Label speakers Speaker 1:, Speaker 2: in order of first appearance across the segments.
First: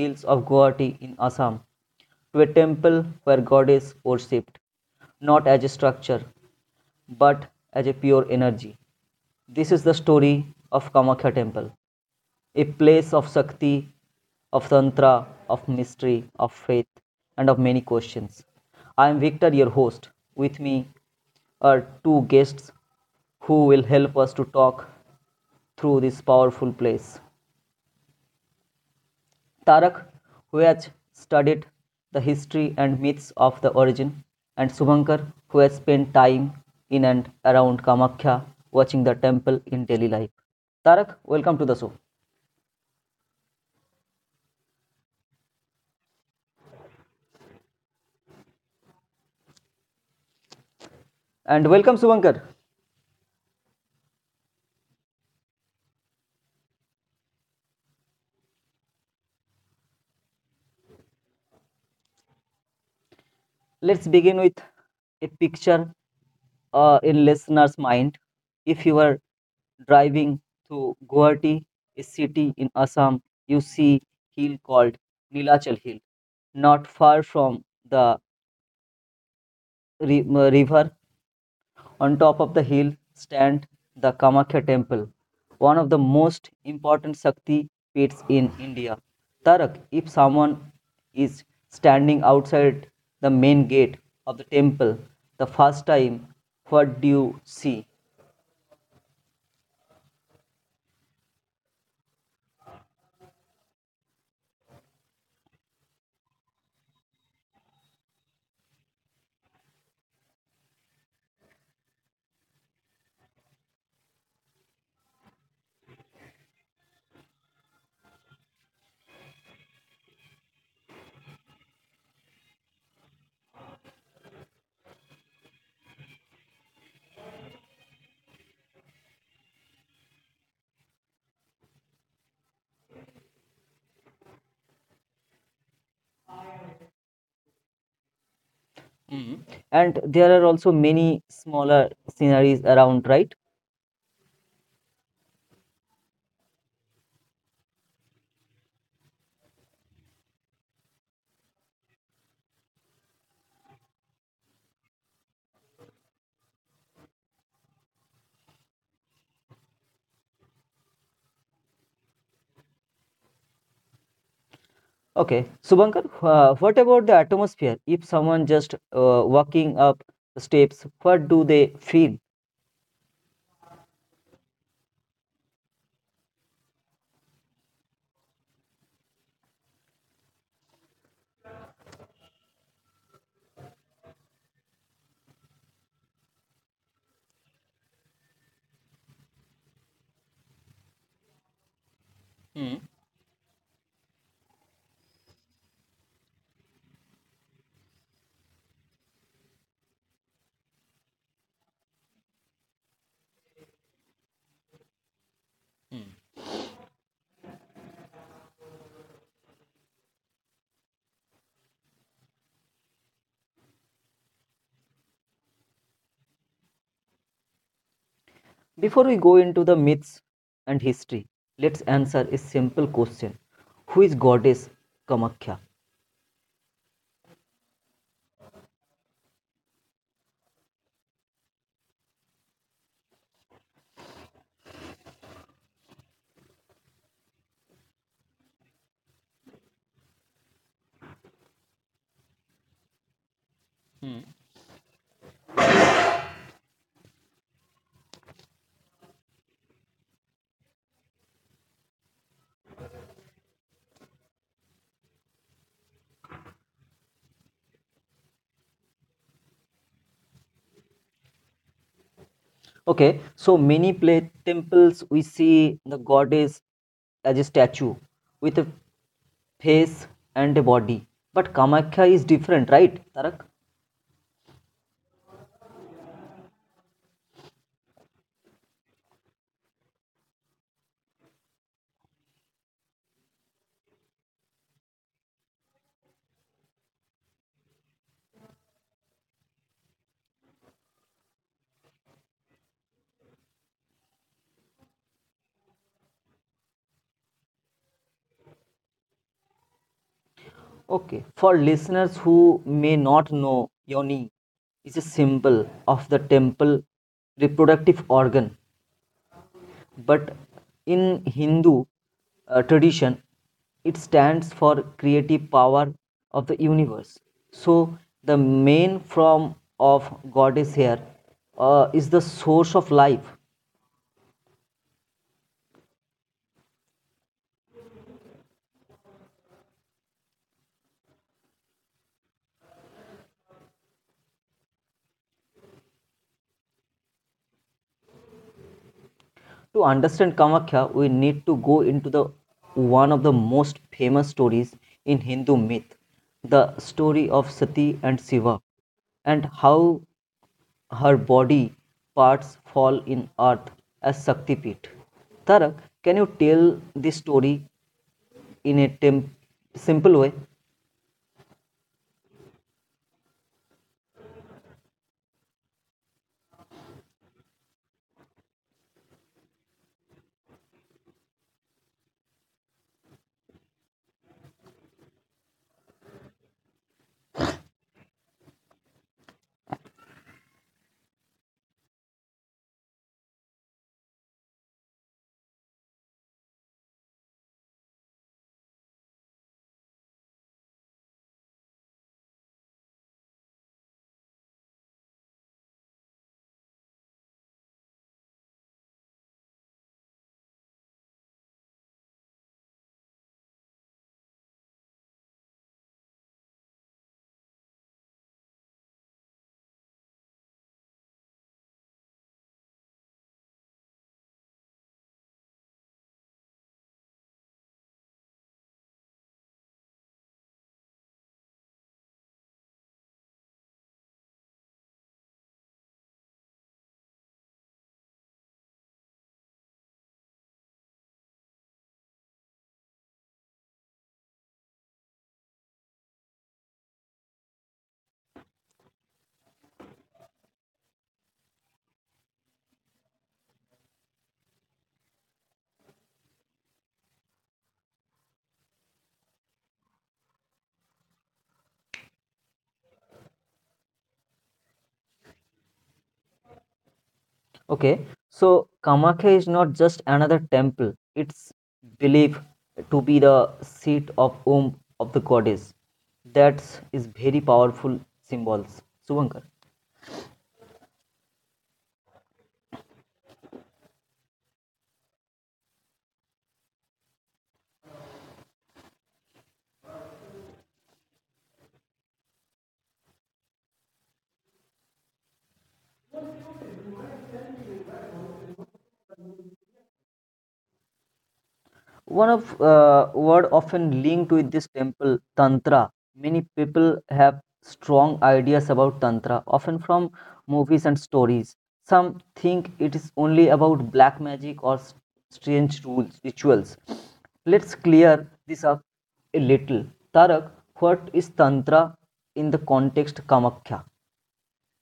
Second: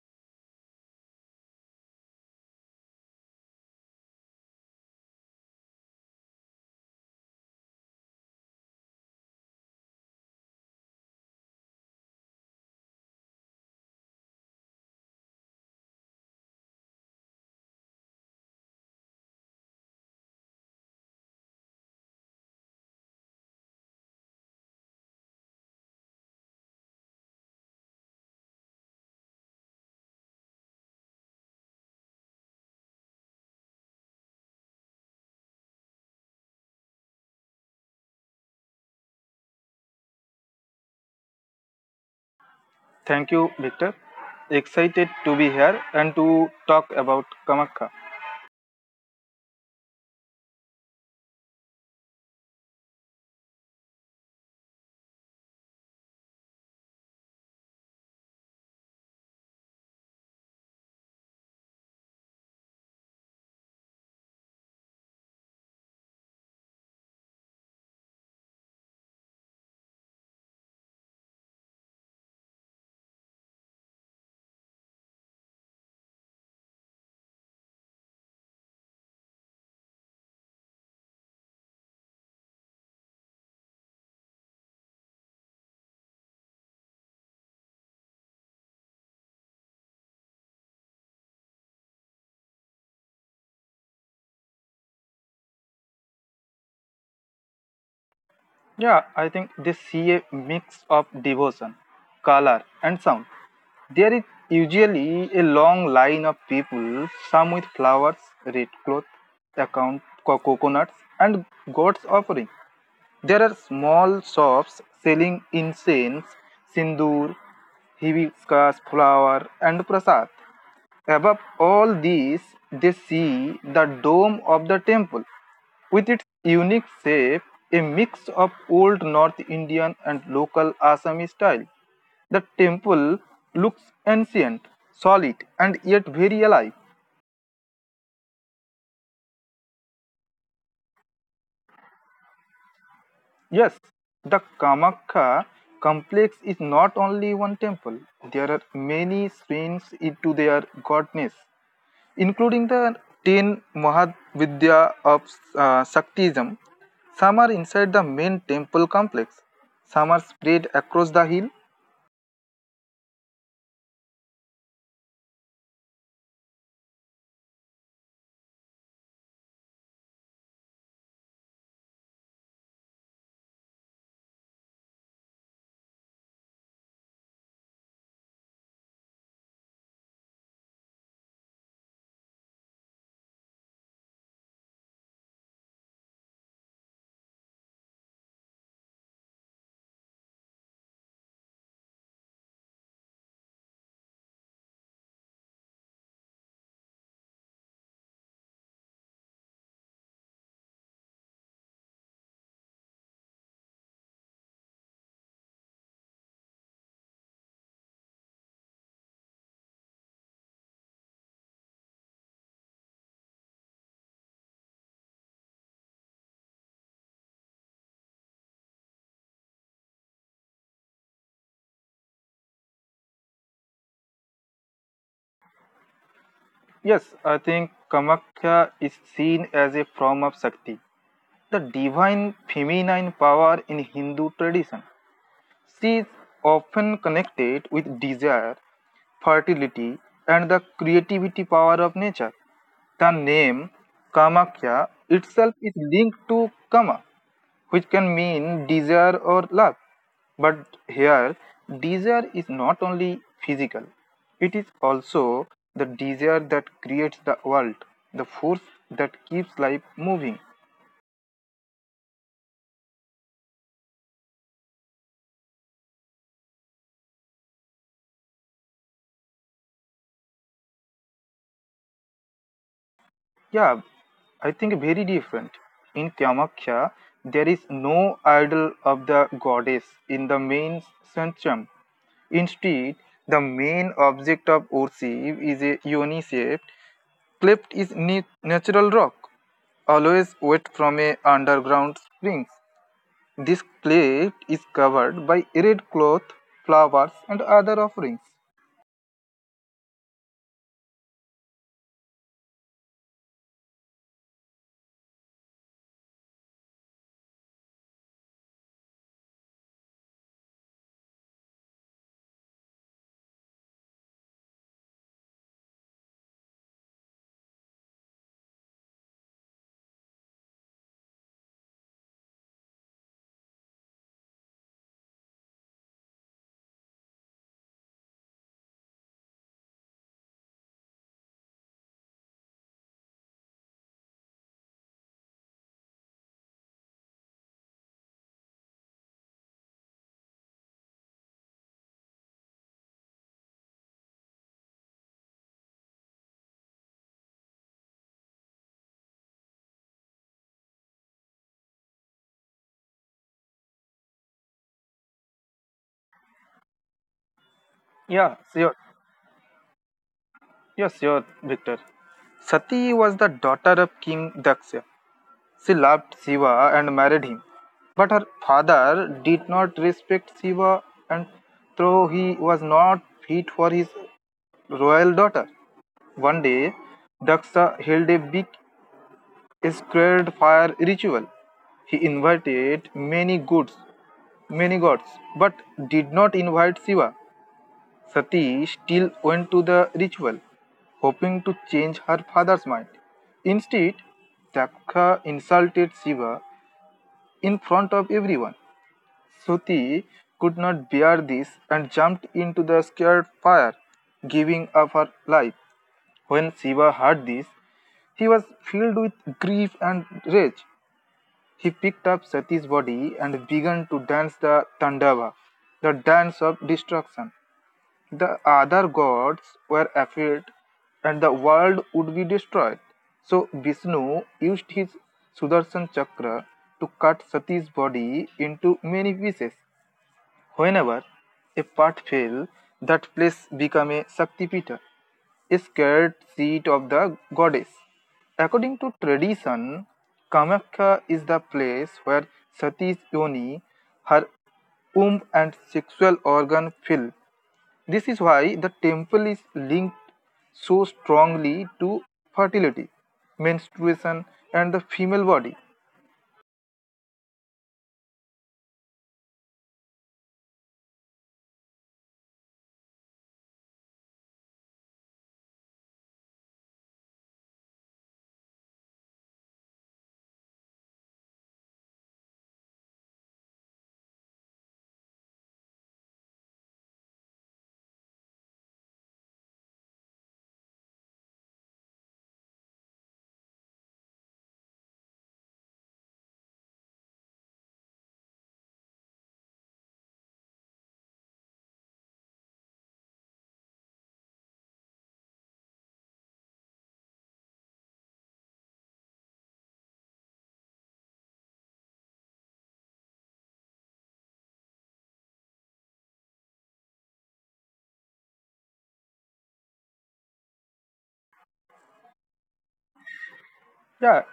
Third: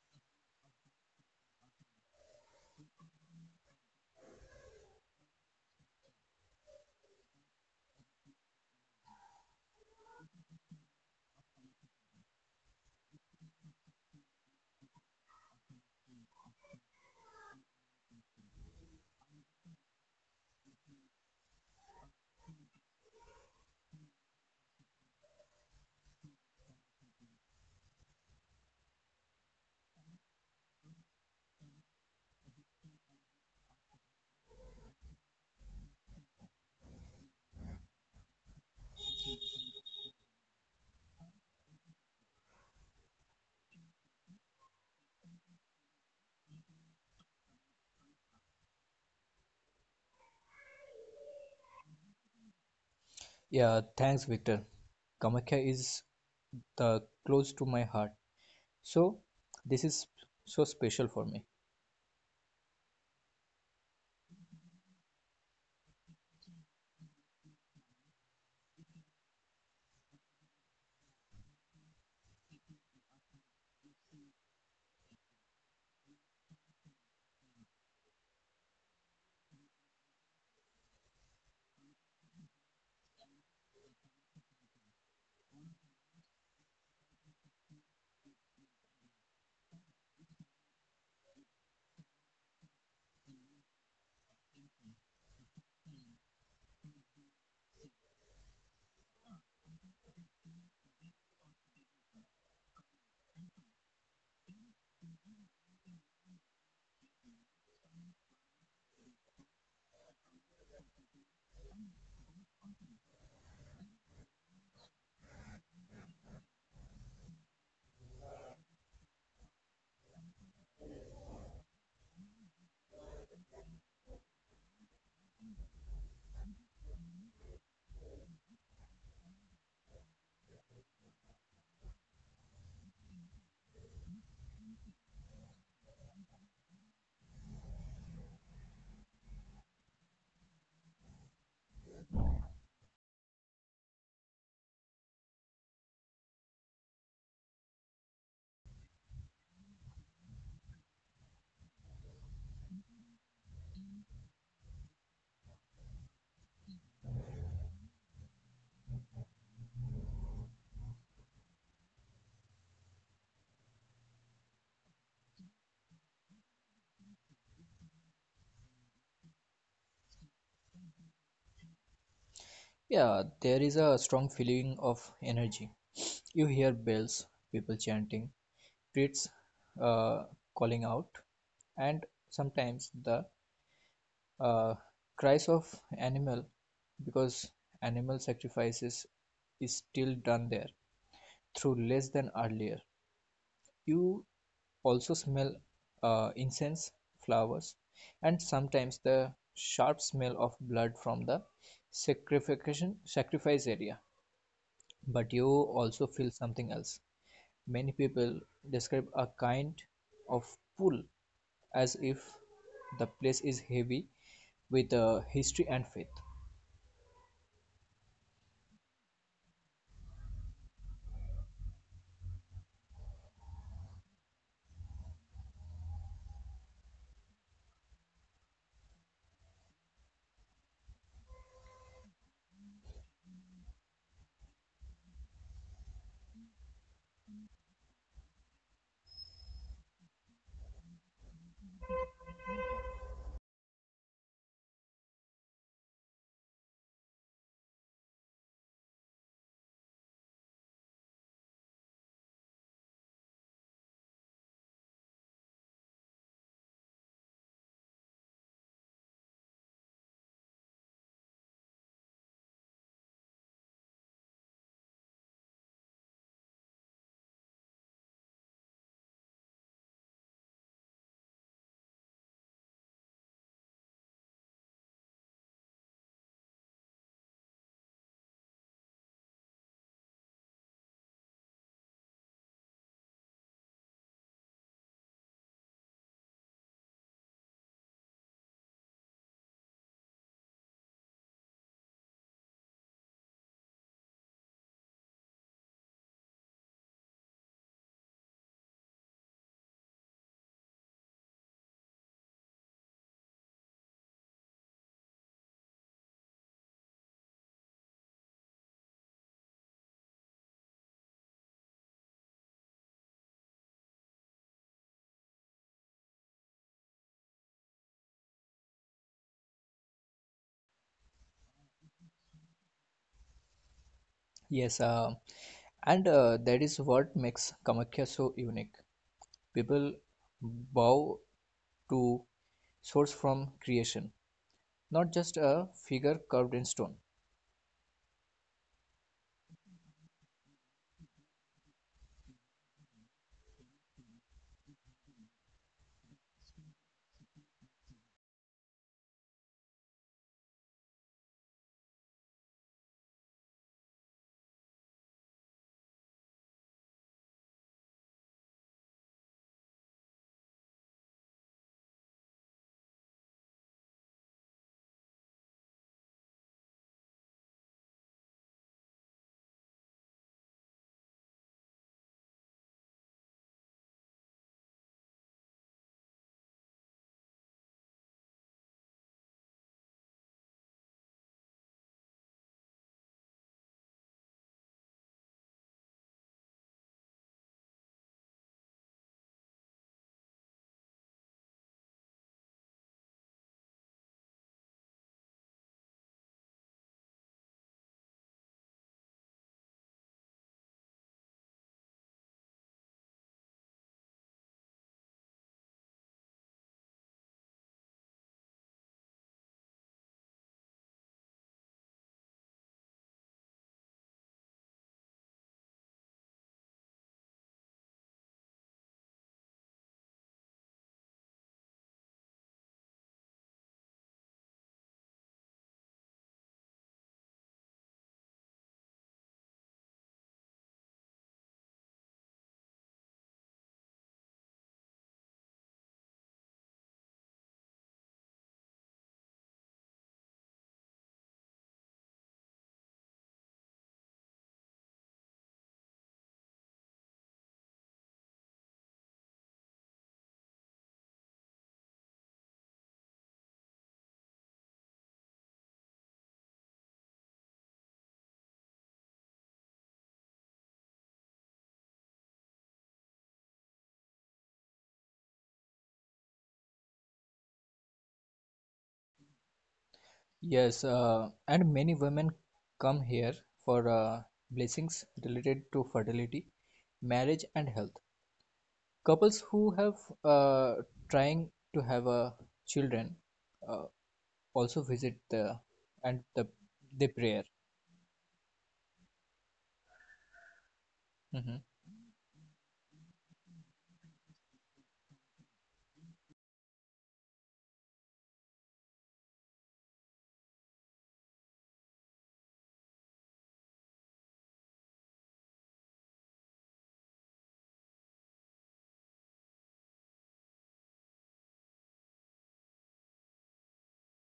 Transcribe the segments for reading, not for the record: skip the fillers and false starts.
Speaker 1: hills of Guwahati in Assam, to a temple where God is worshipped, not as a structure, but as a pure energy. This is the story of Kamakhya temple, a place of Shakti, of Tantra, of mystery, of faith, and of many questions. I am Victor, your host. With me are two guests who will help us to talk through this powerful place. Tarak, who has studied the history and myths of the origin, and Subankar, who has spent time in and around Kamakhya watching the temple in daily life. Tarak, welcome to the show.
Speaker 2: Thank you, Victor. Excited to be here and to talk about Kamakha.
Speaker 1: And welcome, Subankar.
Speaker 3: Yeah, thanks, Victor. Kamakya is the close to my heart, so this is so special for me.
Speaker 1: Let's begin with a picture in listener's mind. If you are driving through Guwahati, a city in Assam, you see hill called Nilachal Hill, not far from the river on top of the hill stand the Kamakhya temple, one of the most important Shakti pits in India. Tarak, if someone is standing outside the main gate of the temple the first time, what do you see?
Speaker 2: Yeah, I think they see a mix of devotion, color, and sound. There is usually a long line of people, some with flowers, red cloth, coconuts, and God's offering. There are small shops selling incense, sindoor, hibiscus flower, and prasad. Above all these, they see the dome of the temple with its unique shape, a mix of old North Indian and local Assamese style. The temple looks ancient, solid, and yet very alive.
Speaker 1: Mm-hmm. And there are also many smaller sceneries around, right?
Speaker 2: Yes, the Kamakya complex is not only one temple. There are many strains into their godness, including the 10 Mahavidya of Shaktism. Some are inside the main temple complex, some are spread across the hill.
Speaker 1: Okay, Subankar, what about the atmosphere? If someone just walking up the steps, what do they feel?
Speaker 3: Yeah, there is a strong feeling of energy. You hear bells, people chanting, streets uh, calling out, and sometimes the uh, cries of animal because animal sacrifices is still done there through less
Speaker 1: Hmm.
Speaker 3: than earlier. You also smell incense, flowers, and sometimes the sharp smell of blood from the sacrification sacrifice area. But you also feel something else. Many people describe a kind of pull as if the place is heavy with history and faith.
Speaker 1: Before we go into the myths and history, let's answer a simple question. Who is goddess Kamakhya?
Speaker 2: Yes, I think Kamakya is seen as a form of Shakti, the divine feminine power in Hindu tradition. She is often connected with desire, fertility, and the creativity power of nature. The name
Speaker 1: Hmm.
Speaker 2: Kamakya itself is linked to Kama, which can mean desire or love. But here, desire is not only physical, it is also the desire that creates the world, the force that keeps life moving.
Speaker 1: Okay, so many play temples we see the goddess as a statue with a face and a body. But Kamakhya is different, right, Tarak?
Speaker 2: Yeah, I think very different. In Kamakhya, there is no idol of the goddess in the main sanctum. Instead, the main object of worship is a yoni shaped, cleft is natural rock, always wet from a underground springs. This cleft is covered by red cloth, flowers, and other offerings.
Speaker 1: Okay, for listeners who may not know, yoni is a symbol of the temple reproductive organ but in Hindu tradition, it stands for creative power of the universe. So the main form of goddess here is the source of life.
Speaker 3: Yes, and that is what makes Kamakhya so unique. People bow to source from creation, not just a figure carved in stone.
Speaker 1: To understand Kamakhya, we need to go into the one of the most famous stories in Hindu myth, the story of Sati and Shiva, and how her body parts fall in earth as Shakti Shaktipit. Tarak, can you tell this story in a
Speaker 2: Yeah, sure.
Speaker 1: tem- simple way?
Speaker 2: Yeah, sure, Victor. Sati was the daughter of King Daksha. She loved Shiva and married him. But her father did not respect Shiva and though he was not fit for his royal daughter. One day, Daksha held a big sacred fire ritual. He invited many gods, but did not invite Shiva. Sati still went to the ritual, hoping to change her father's mind. Instead, Daksha insulted Shiva in front of everyone. Shruti could not bear this and jumped into the scared fire, giving up her life. When Shiva heard this, he was filled with grief and rage. He picked up Sati's body and began to dance the Tandava, the dance of destruction. The other gods were afraid and the world would be destroyed. So Vishnu used his Sudarshan chakra to cut Sati's body into many pieces. Whenever a path fails, that place becomes a Shaktipita, a sacred seat of the goddess. According to tradition, Kamakya is the place where Sati's yoni, her womb and sexual organ fill. This is why the temple is linked so strongly to fertility, menstruation, and the female body.
Speaker 1: Okay, so Kamakhya is not just another temple, it's believed to be the seat of womb of the goddess. That is very powerful symbols. Suvankar.
Speaker 3: Yes, and many women come here for blessings related to fertility, marriage, and health. Couples who have uh, trying to have children uh, also visit the and the they prayer. Mm-hmm.
Speaker 1: One of word often linked with this temple, Tantra. Many people have strong ideas about Tantra, often from movies and stories. Some think it is only about black magic or strange rules, rituals. Let's clear this up a little. Tarak, what is Tantra in the context Kamakya?
Speaker 2: Yeah,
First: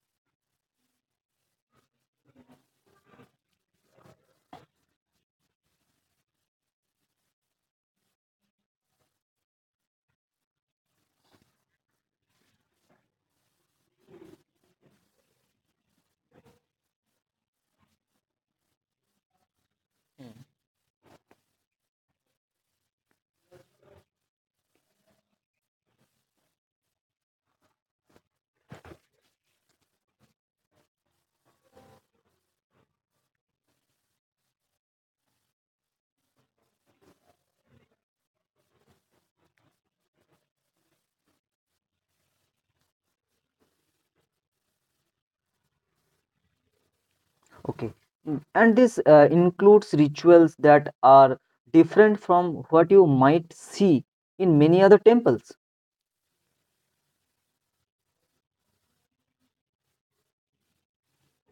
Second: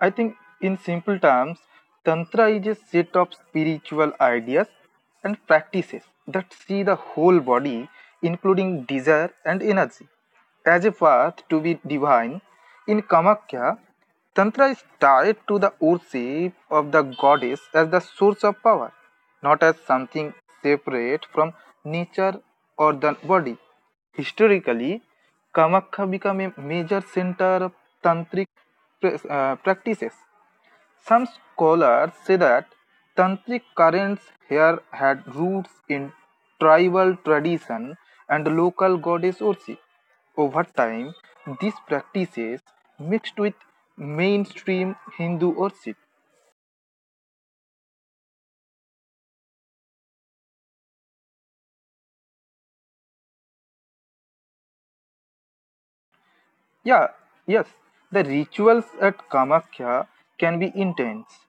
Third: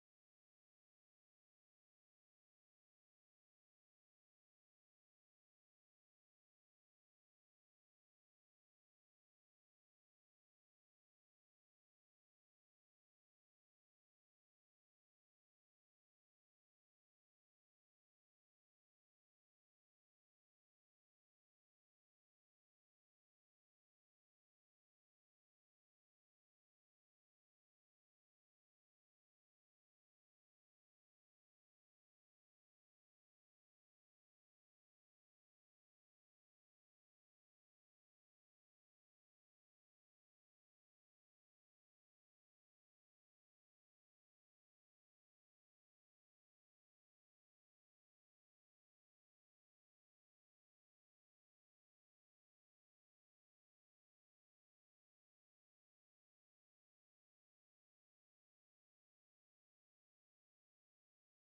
Speaker 2: I think in simple terms, Tantra is a set of spiritual ideas and practices that see the whole body, including desire and energy, as a path to be divine. In Kamakya, Tantra is tied to the worship of the goddess as the source of power, not as something separate from nature or the body. Historically, Kamakya became a major center of tantric practices. Some scholars say that tantric currents here had roots in tribal tradition and local goddess worship. Over time, these practices mixed with mainstream Hindu worship.
Speaker 1: Okay. Mm. And this includes rituals that are different from what you might see in many other temples.
Speaker 2: Yeah, yes, the rituals at Kamakhya can be intense.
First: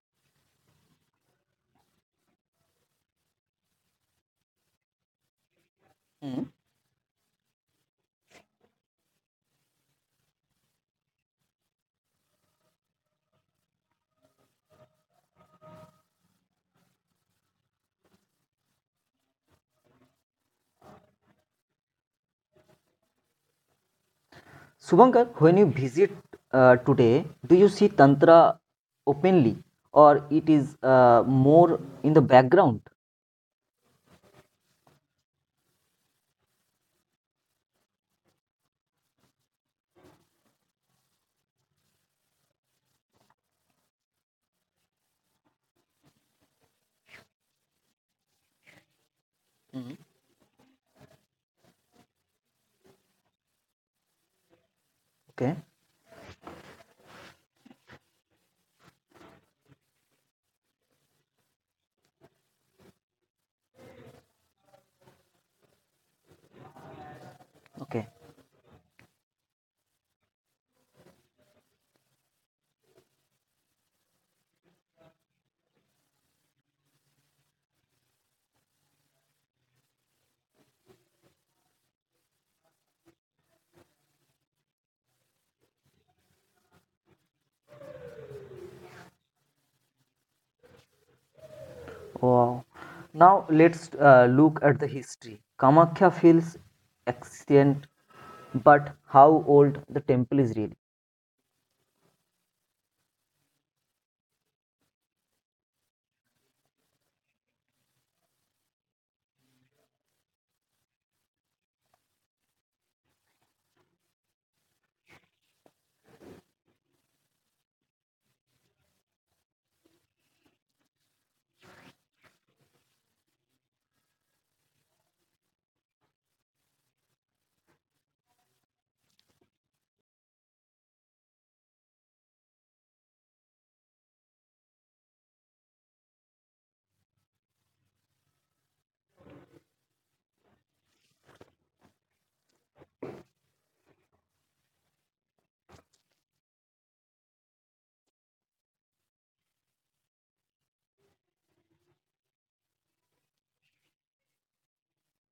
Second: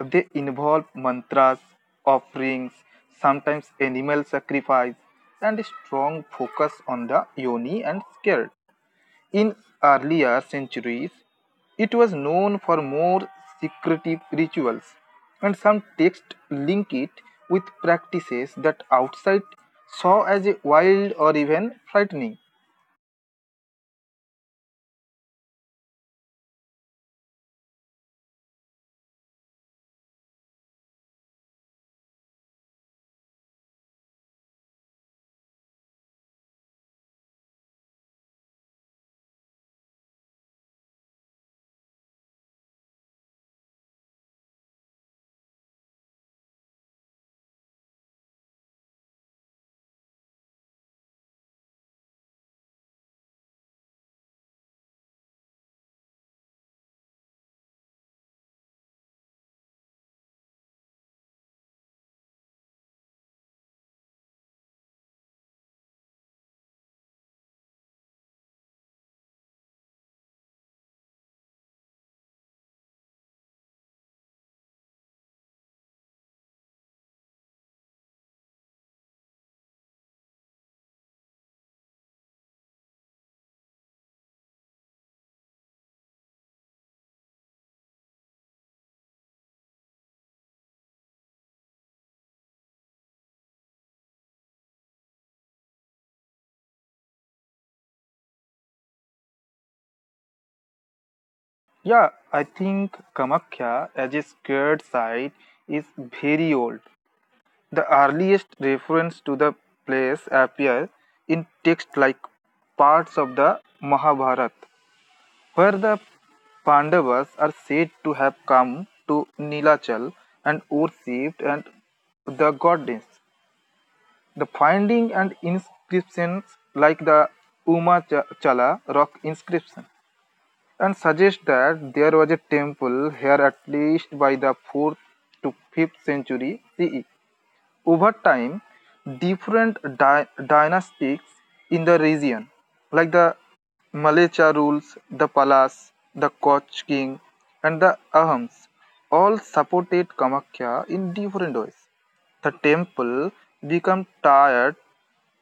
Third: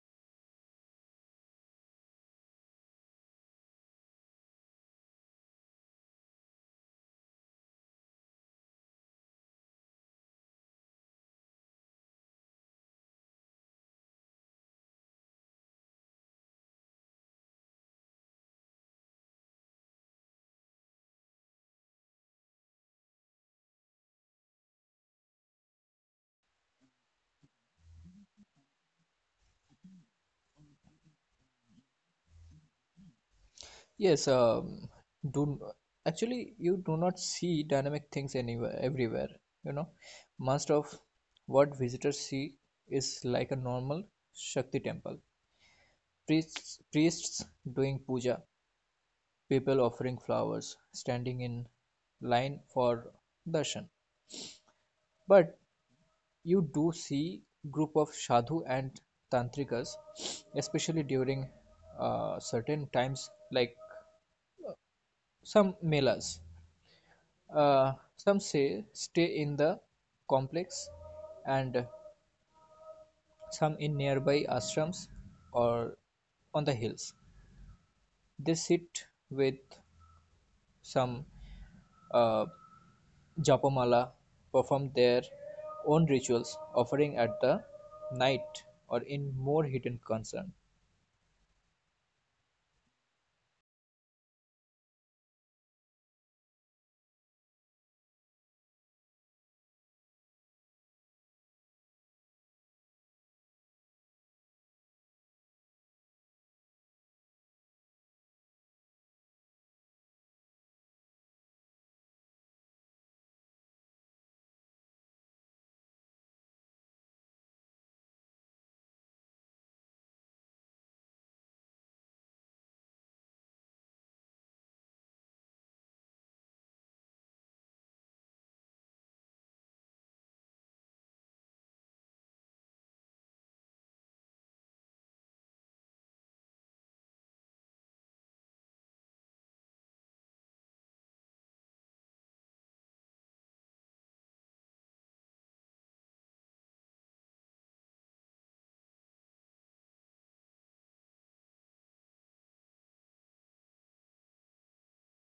Speaker 2: They involve mantras, offerings, sometimes animal sacrifice, and a strong
Speaker 1: Hmm.
Speaker 2: focus on the yoni and skirt. In earlier centuries, it was known for more secretive rituals, and some texts link it with practices that outside saw as a wild or even frightening.
Speaker 1: Subankar, when you visit today, do you see Tantra openly or it is more in the background?
Speaker 3: Yes, do actually you do not see dynamic things anywhere everywhere, you know. Most of what visitors see is like a normal Shakti temple. Priests doing puja, people
Speaker 1: Mhm.
Speaker 3: offering flowers, standing in line for darshan. But
Speaker 1: Okay.
Speaker 3: you do see group of sadhu and tantrikas, especially during certain times like some melas.
Speaker 1: Okay.
Speaker 3: Some say stay in the complex, and some in nearby ashrams or on the hills. They sit with some uh, japamala, perform their own rituals, offering at the night or in more hidden concern.
Speaker 1: Wow. Now let's look at the history. Kamakhya feels ancient, but how old the temple is really?
Speaker 2: Yeah, I think Kamakya as a sacred site is very old. The earliest reference to the place appears in texts like parts of the Mahabharata, where the Pandavas are said to have come to Nilachal and worshipped and the goddess. The finding and inscriptions like the Chala rock inscription and suggest that there was a temple here at least by the 4th to 5th century CE. Over time, different dynasties in the region, like the Malaycha rules, the Palas, the Koch king, and the Ahams, all supported Kamakya in different ways. The temple became tied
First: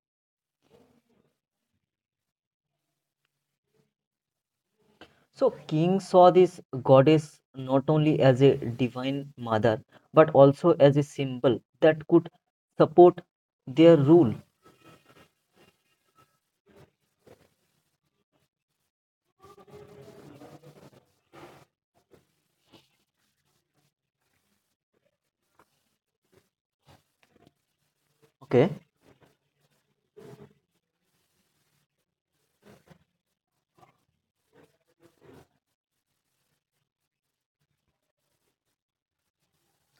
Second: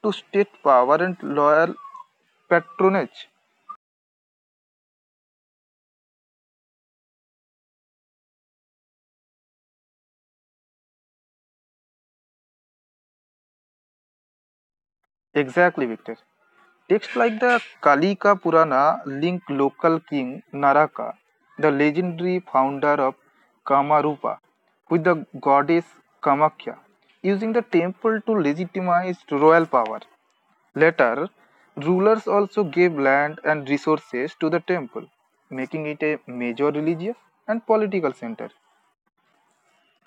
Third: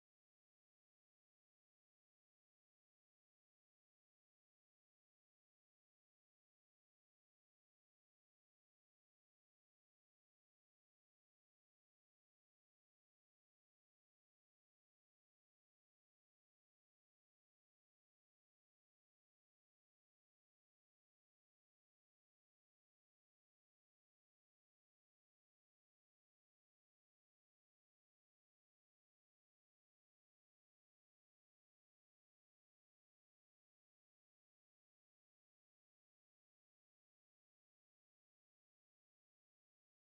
Speaker 2: to state power and loyal patronage.
Speaker 1: So, King saw this goddess not only as a divine mother, but also as a symbol that could support their rule.
Speaker 2: Exactly, Victor. Texts like the Kalika Purana link local king Naraka, the legendary founder of Kamarupa, with the goddess Kamakhya, using the temple to
Speaker 1: Okay,
Speaker 2: legitimize royal power. Later, rulers also gave land and resources to the temple, making it a major religious and political center.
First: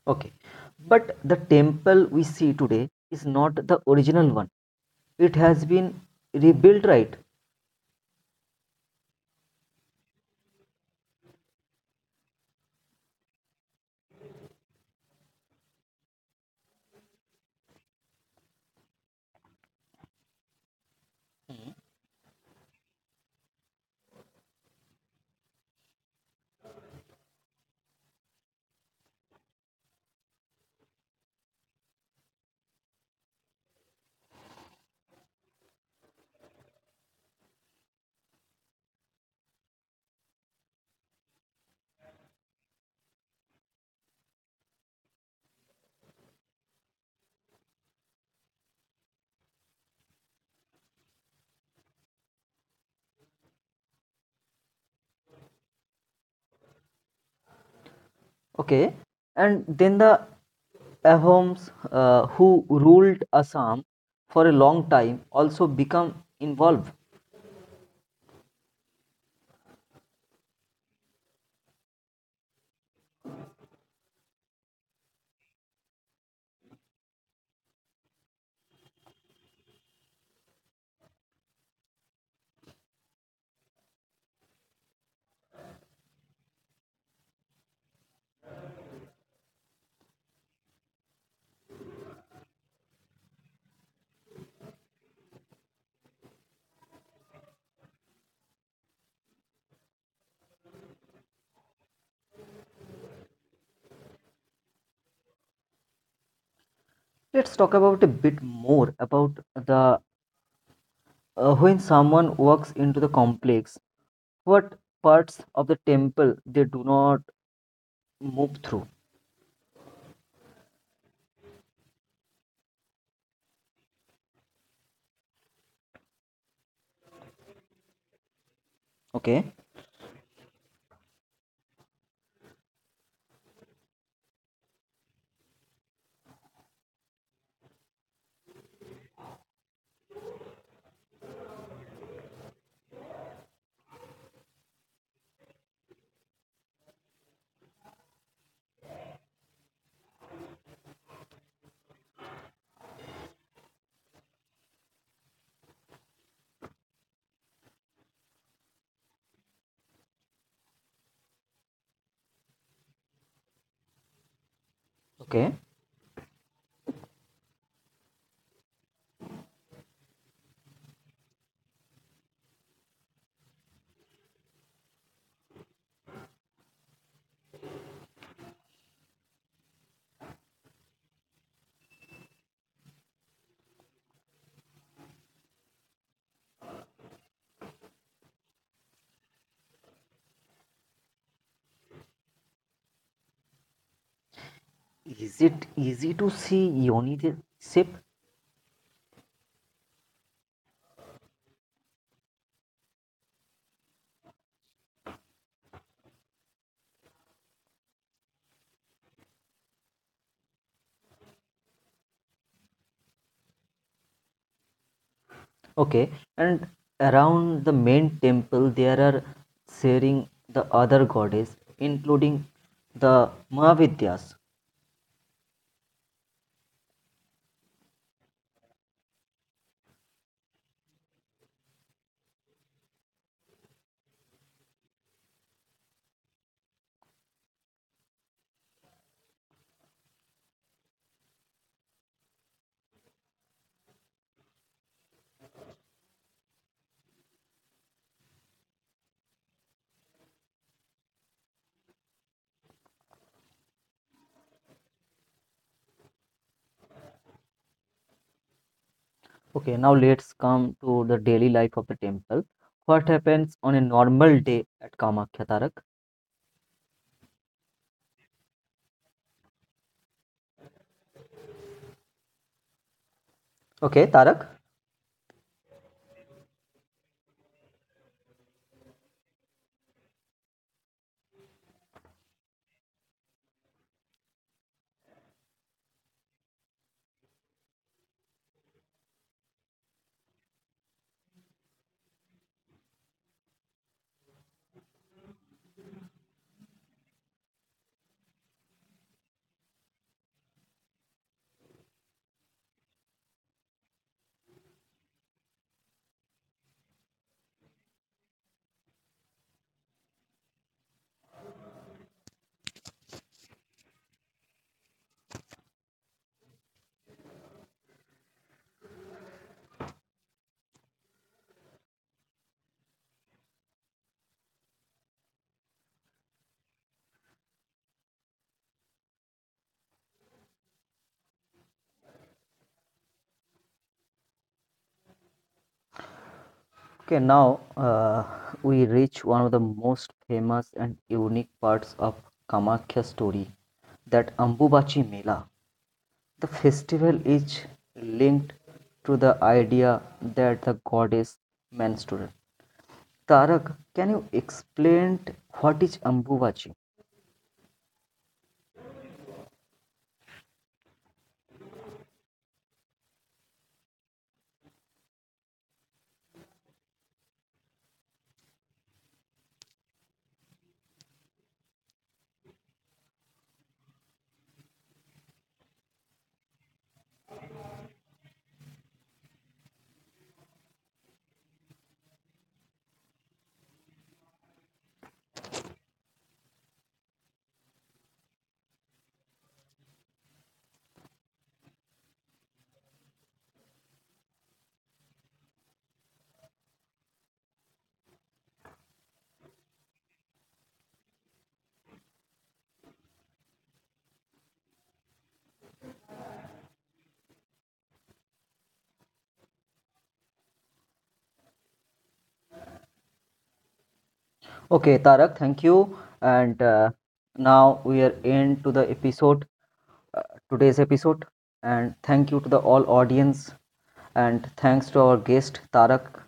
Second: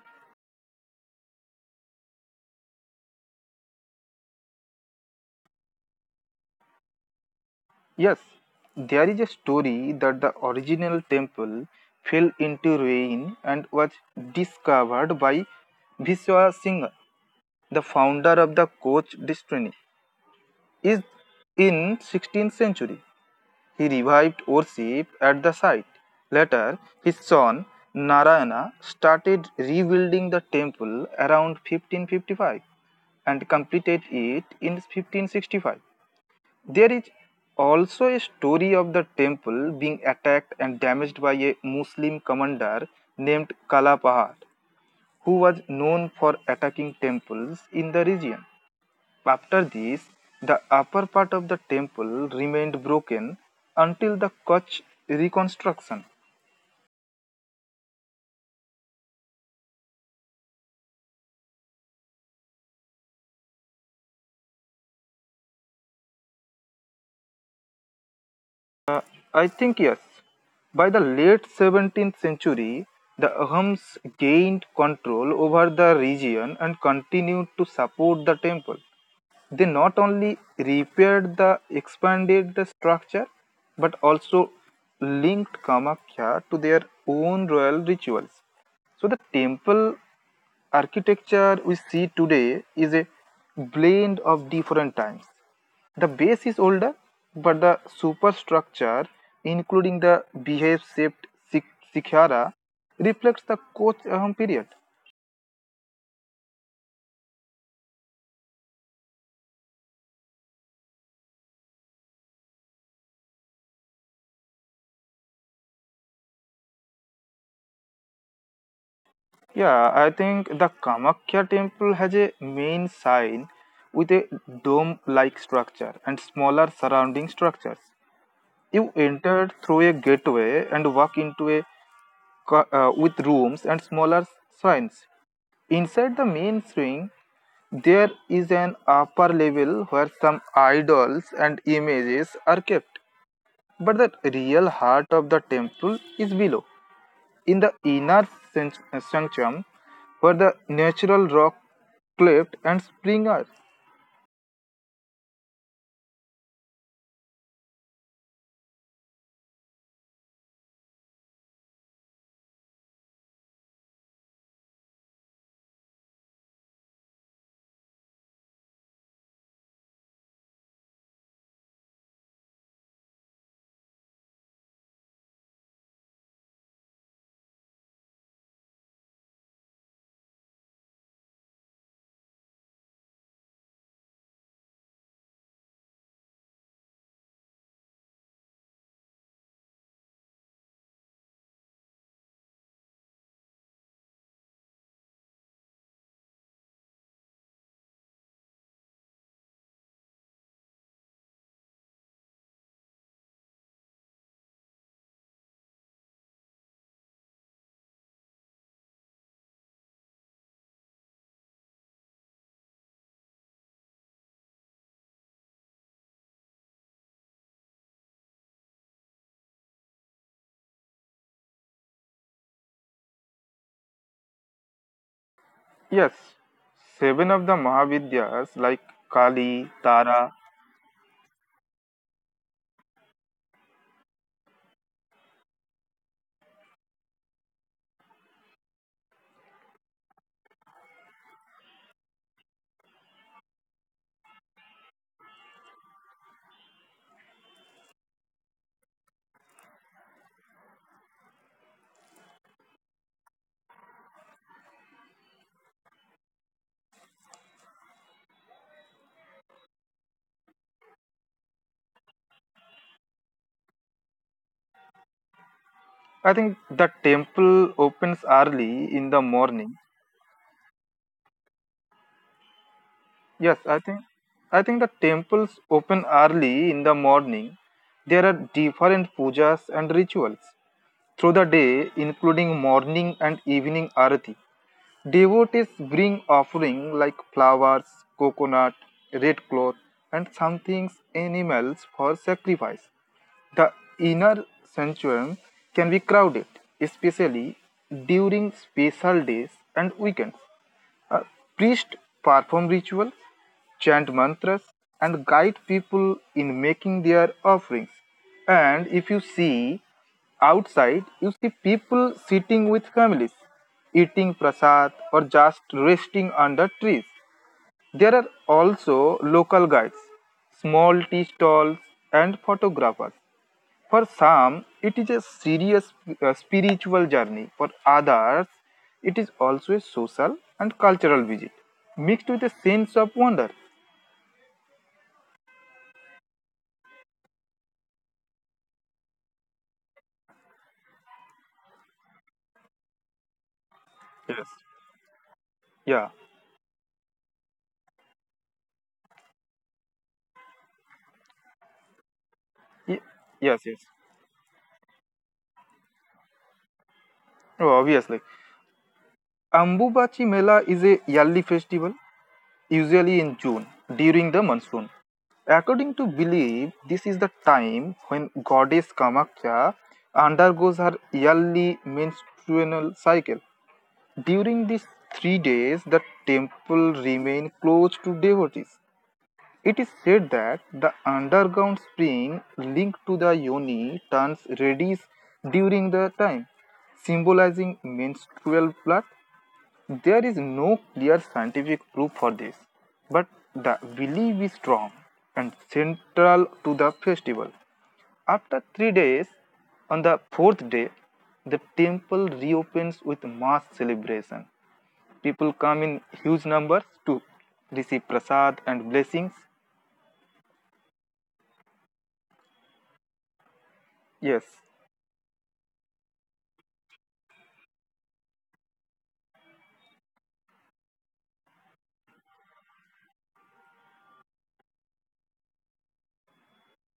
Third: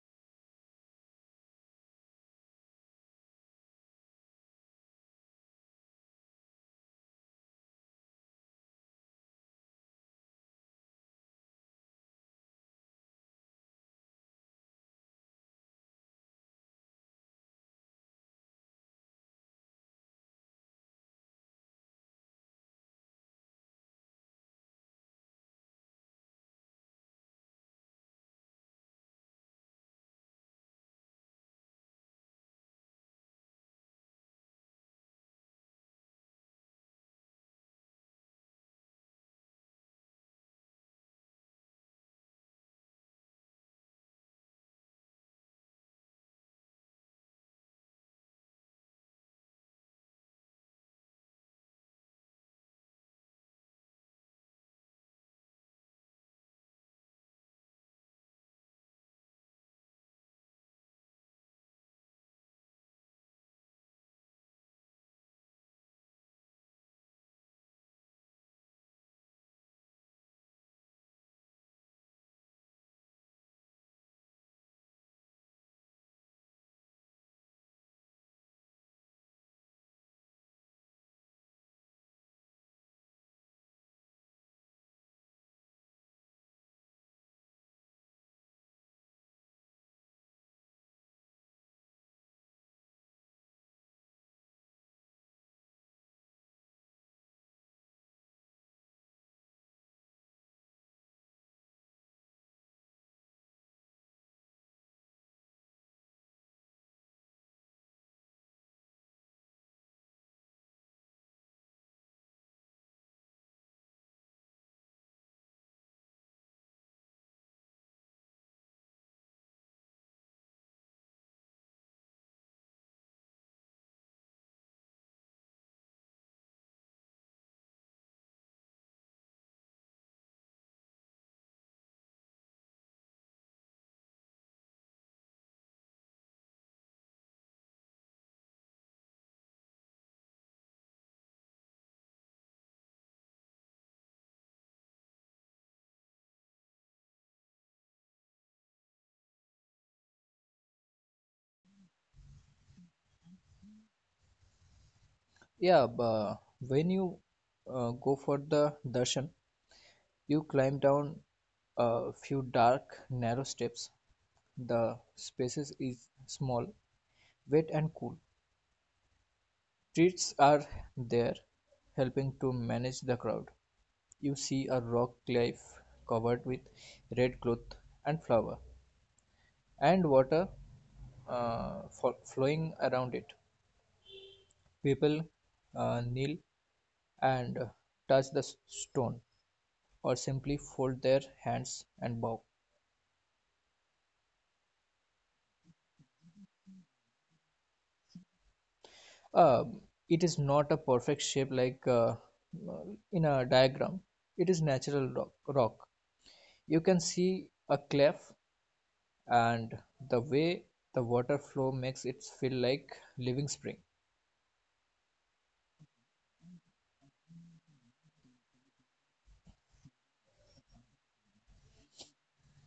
Speaker 1: okay. But the temple we see today is not the original one. It has been rebuilt, right?
Speaker 2: Yes, there is a story that the original temple fell into ruin and was discovered by Viswa Singh, the founder of the Koch dynasty. Is in 16th century, he revived worship at the site. Later, his son Narayana started rebuilding the temple around 1555 and completed it in 1565. There is also a story of the temple being attacked and damaged by a Muslim commander named Kalapahar, who was known for attacking temples in the region. After this, the upper part of the temple remained broken until the Kutch reconstruction.
Speaker 1: Okay. And then the Ahoms, who ruled Assam for a long time, also become involved.
Speaker 2: I think yes. By the late 17th century, the Ahams gained control over the region and continued to support the temple. They not only repaired the expanded structure but also linked Kamakya to their own royal rituals. So, the temple architecture we see today is a blend of different times. The base is older, but the superstructure, including the behave shaped shikhara, reflects the Koch Ahom period.
Speaker 1: Let's talk about a bit more about the. When someone walks into the complex, what parts of the temple they do not move through?
Speaker 2: Yeah, I think the Kamakya temple has a main sign with a dome like structure and smaller surrounding structures. You enter through a
Speaker 1: Okay,
Speaker 2: gateway and walk into a with rooms and smaller shrines. Inside the main swing, there is an upper level where some idols and images are kept. But the real heart of the temple is below. In the inner san- sanctum were the natural rock cleft and spring earth.
Speaker 3: Yeah, but when you go for the darshan, you climb down a few dark, narrow steps. The spaces is
Speaker 1: okay.
Speaker 3: small, wet and cool, trees are there helping to manage the crowd. You see a rock cliff covered with red cloth and flower and water flowing around it. People kneel and touch the stone or simply fold their hands and bow.
Speaker 1: Is it easy to see Yoni the ship?
Speaker 3: Uh, it is not a perfect shape like in a diagram. It is natural rock. You can see a cleft and the way the water flow makes it feel like living spring
Speaker 1: Okay, and around the main temple there are sharing the other goddess, including the Mahavidyas.
Speaker 2: Yes, seven of the Mahavidyas like Kali, Tara.
Speaker 1: Okay, now let's come to the daily life of the temple. What happens on a normal day at Kamakhya Tarak?
Speaker 2: I think the temple opens early in the morning. Yes,
Speaker 1: Okay, Tarak.
Speaker 2: I think the temples open early in the morning. There are different pujas and rituals through the day, including morning and evening arati. Devotees bring offering like flowers, coconut, red cloth, and some things animals for sacrifice. The inner sanctuary can be crowded, especially during special days and weekends. Uh, Priests perform ritual, chant mantras, and guide people in making their offerings. And if you see outside, you see people sitting with families, eating prasad, or just resting under trees. There are also local guides, small tea stalls, and photographers. For some, it is a serious spiritual journey. For others, it is also a social and cultural visit, mixed with a sense of wonder.
Speaker 1: Okay, now we reach one of the most famous and unique parts of Kamakhya story, that
Speaker 2: Yes.
Speaker 1: Ambubachi Mela.
Speaker 2: Yeah.
Speaker 1: The festival is linked to the idea that the goddess menstruated.
Speaker 2: Ye-
Speaker 1: Tarak,
Speaker 2: Yes,
Speaker 1: can
Speaker 2: yes.
Speaker 1: you explain what is Ambubachi?
Speaker 2: Oh, obviously. Ambubachi Mela is a yearly festival usually in June, during the monsoon. According to belief, this is the time when goddess Kamakya undergoes her yearly menstrual cycle. During these 3 days, the temple remains closed to devotees. It is said that the underground spring linked to the yoni turns reddish during the time, symbolizing menstrual blood. There is no clear scientific proof for this, but the belief is strong and central to the festival. After 3 days, on the fourth day, the temple reopens with mass celebration. People come in huge numbers to receive prasad and blessings. Yes,
Speaker 1: Okay, Tarak, thank you. And now we are into the episode, uh, today's episode. And thank you to the all audience. And thanks to our guest, Tarak.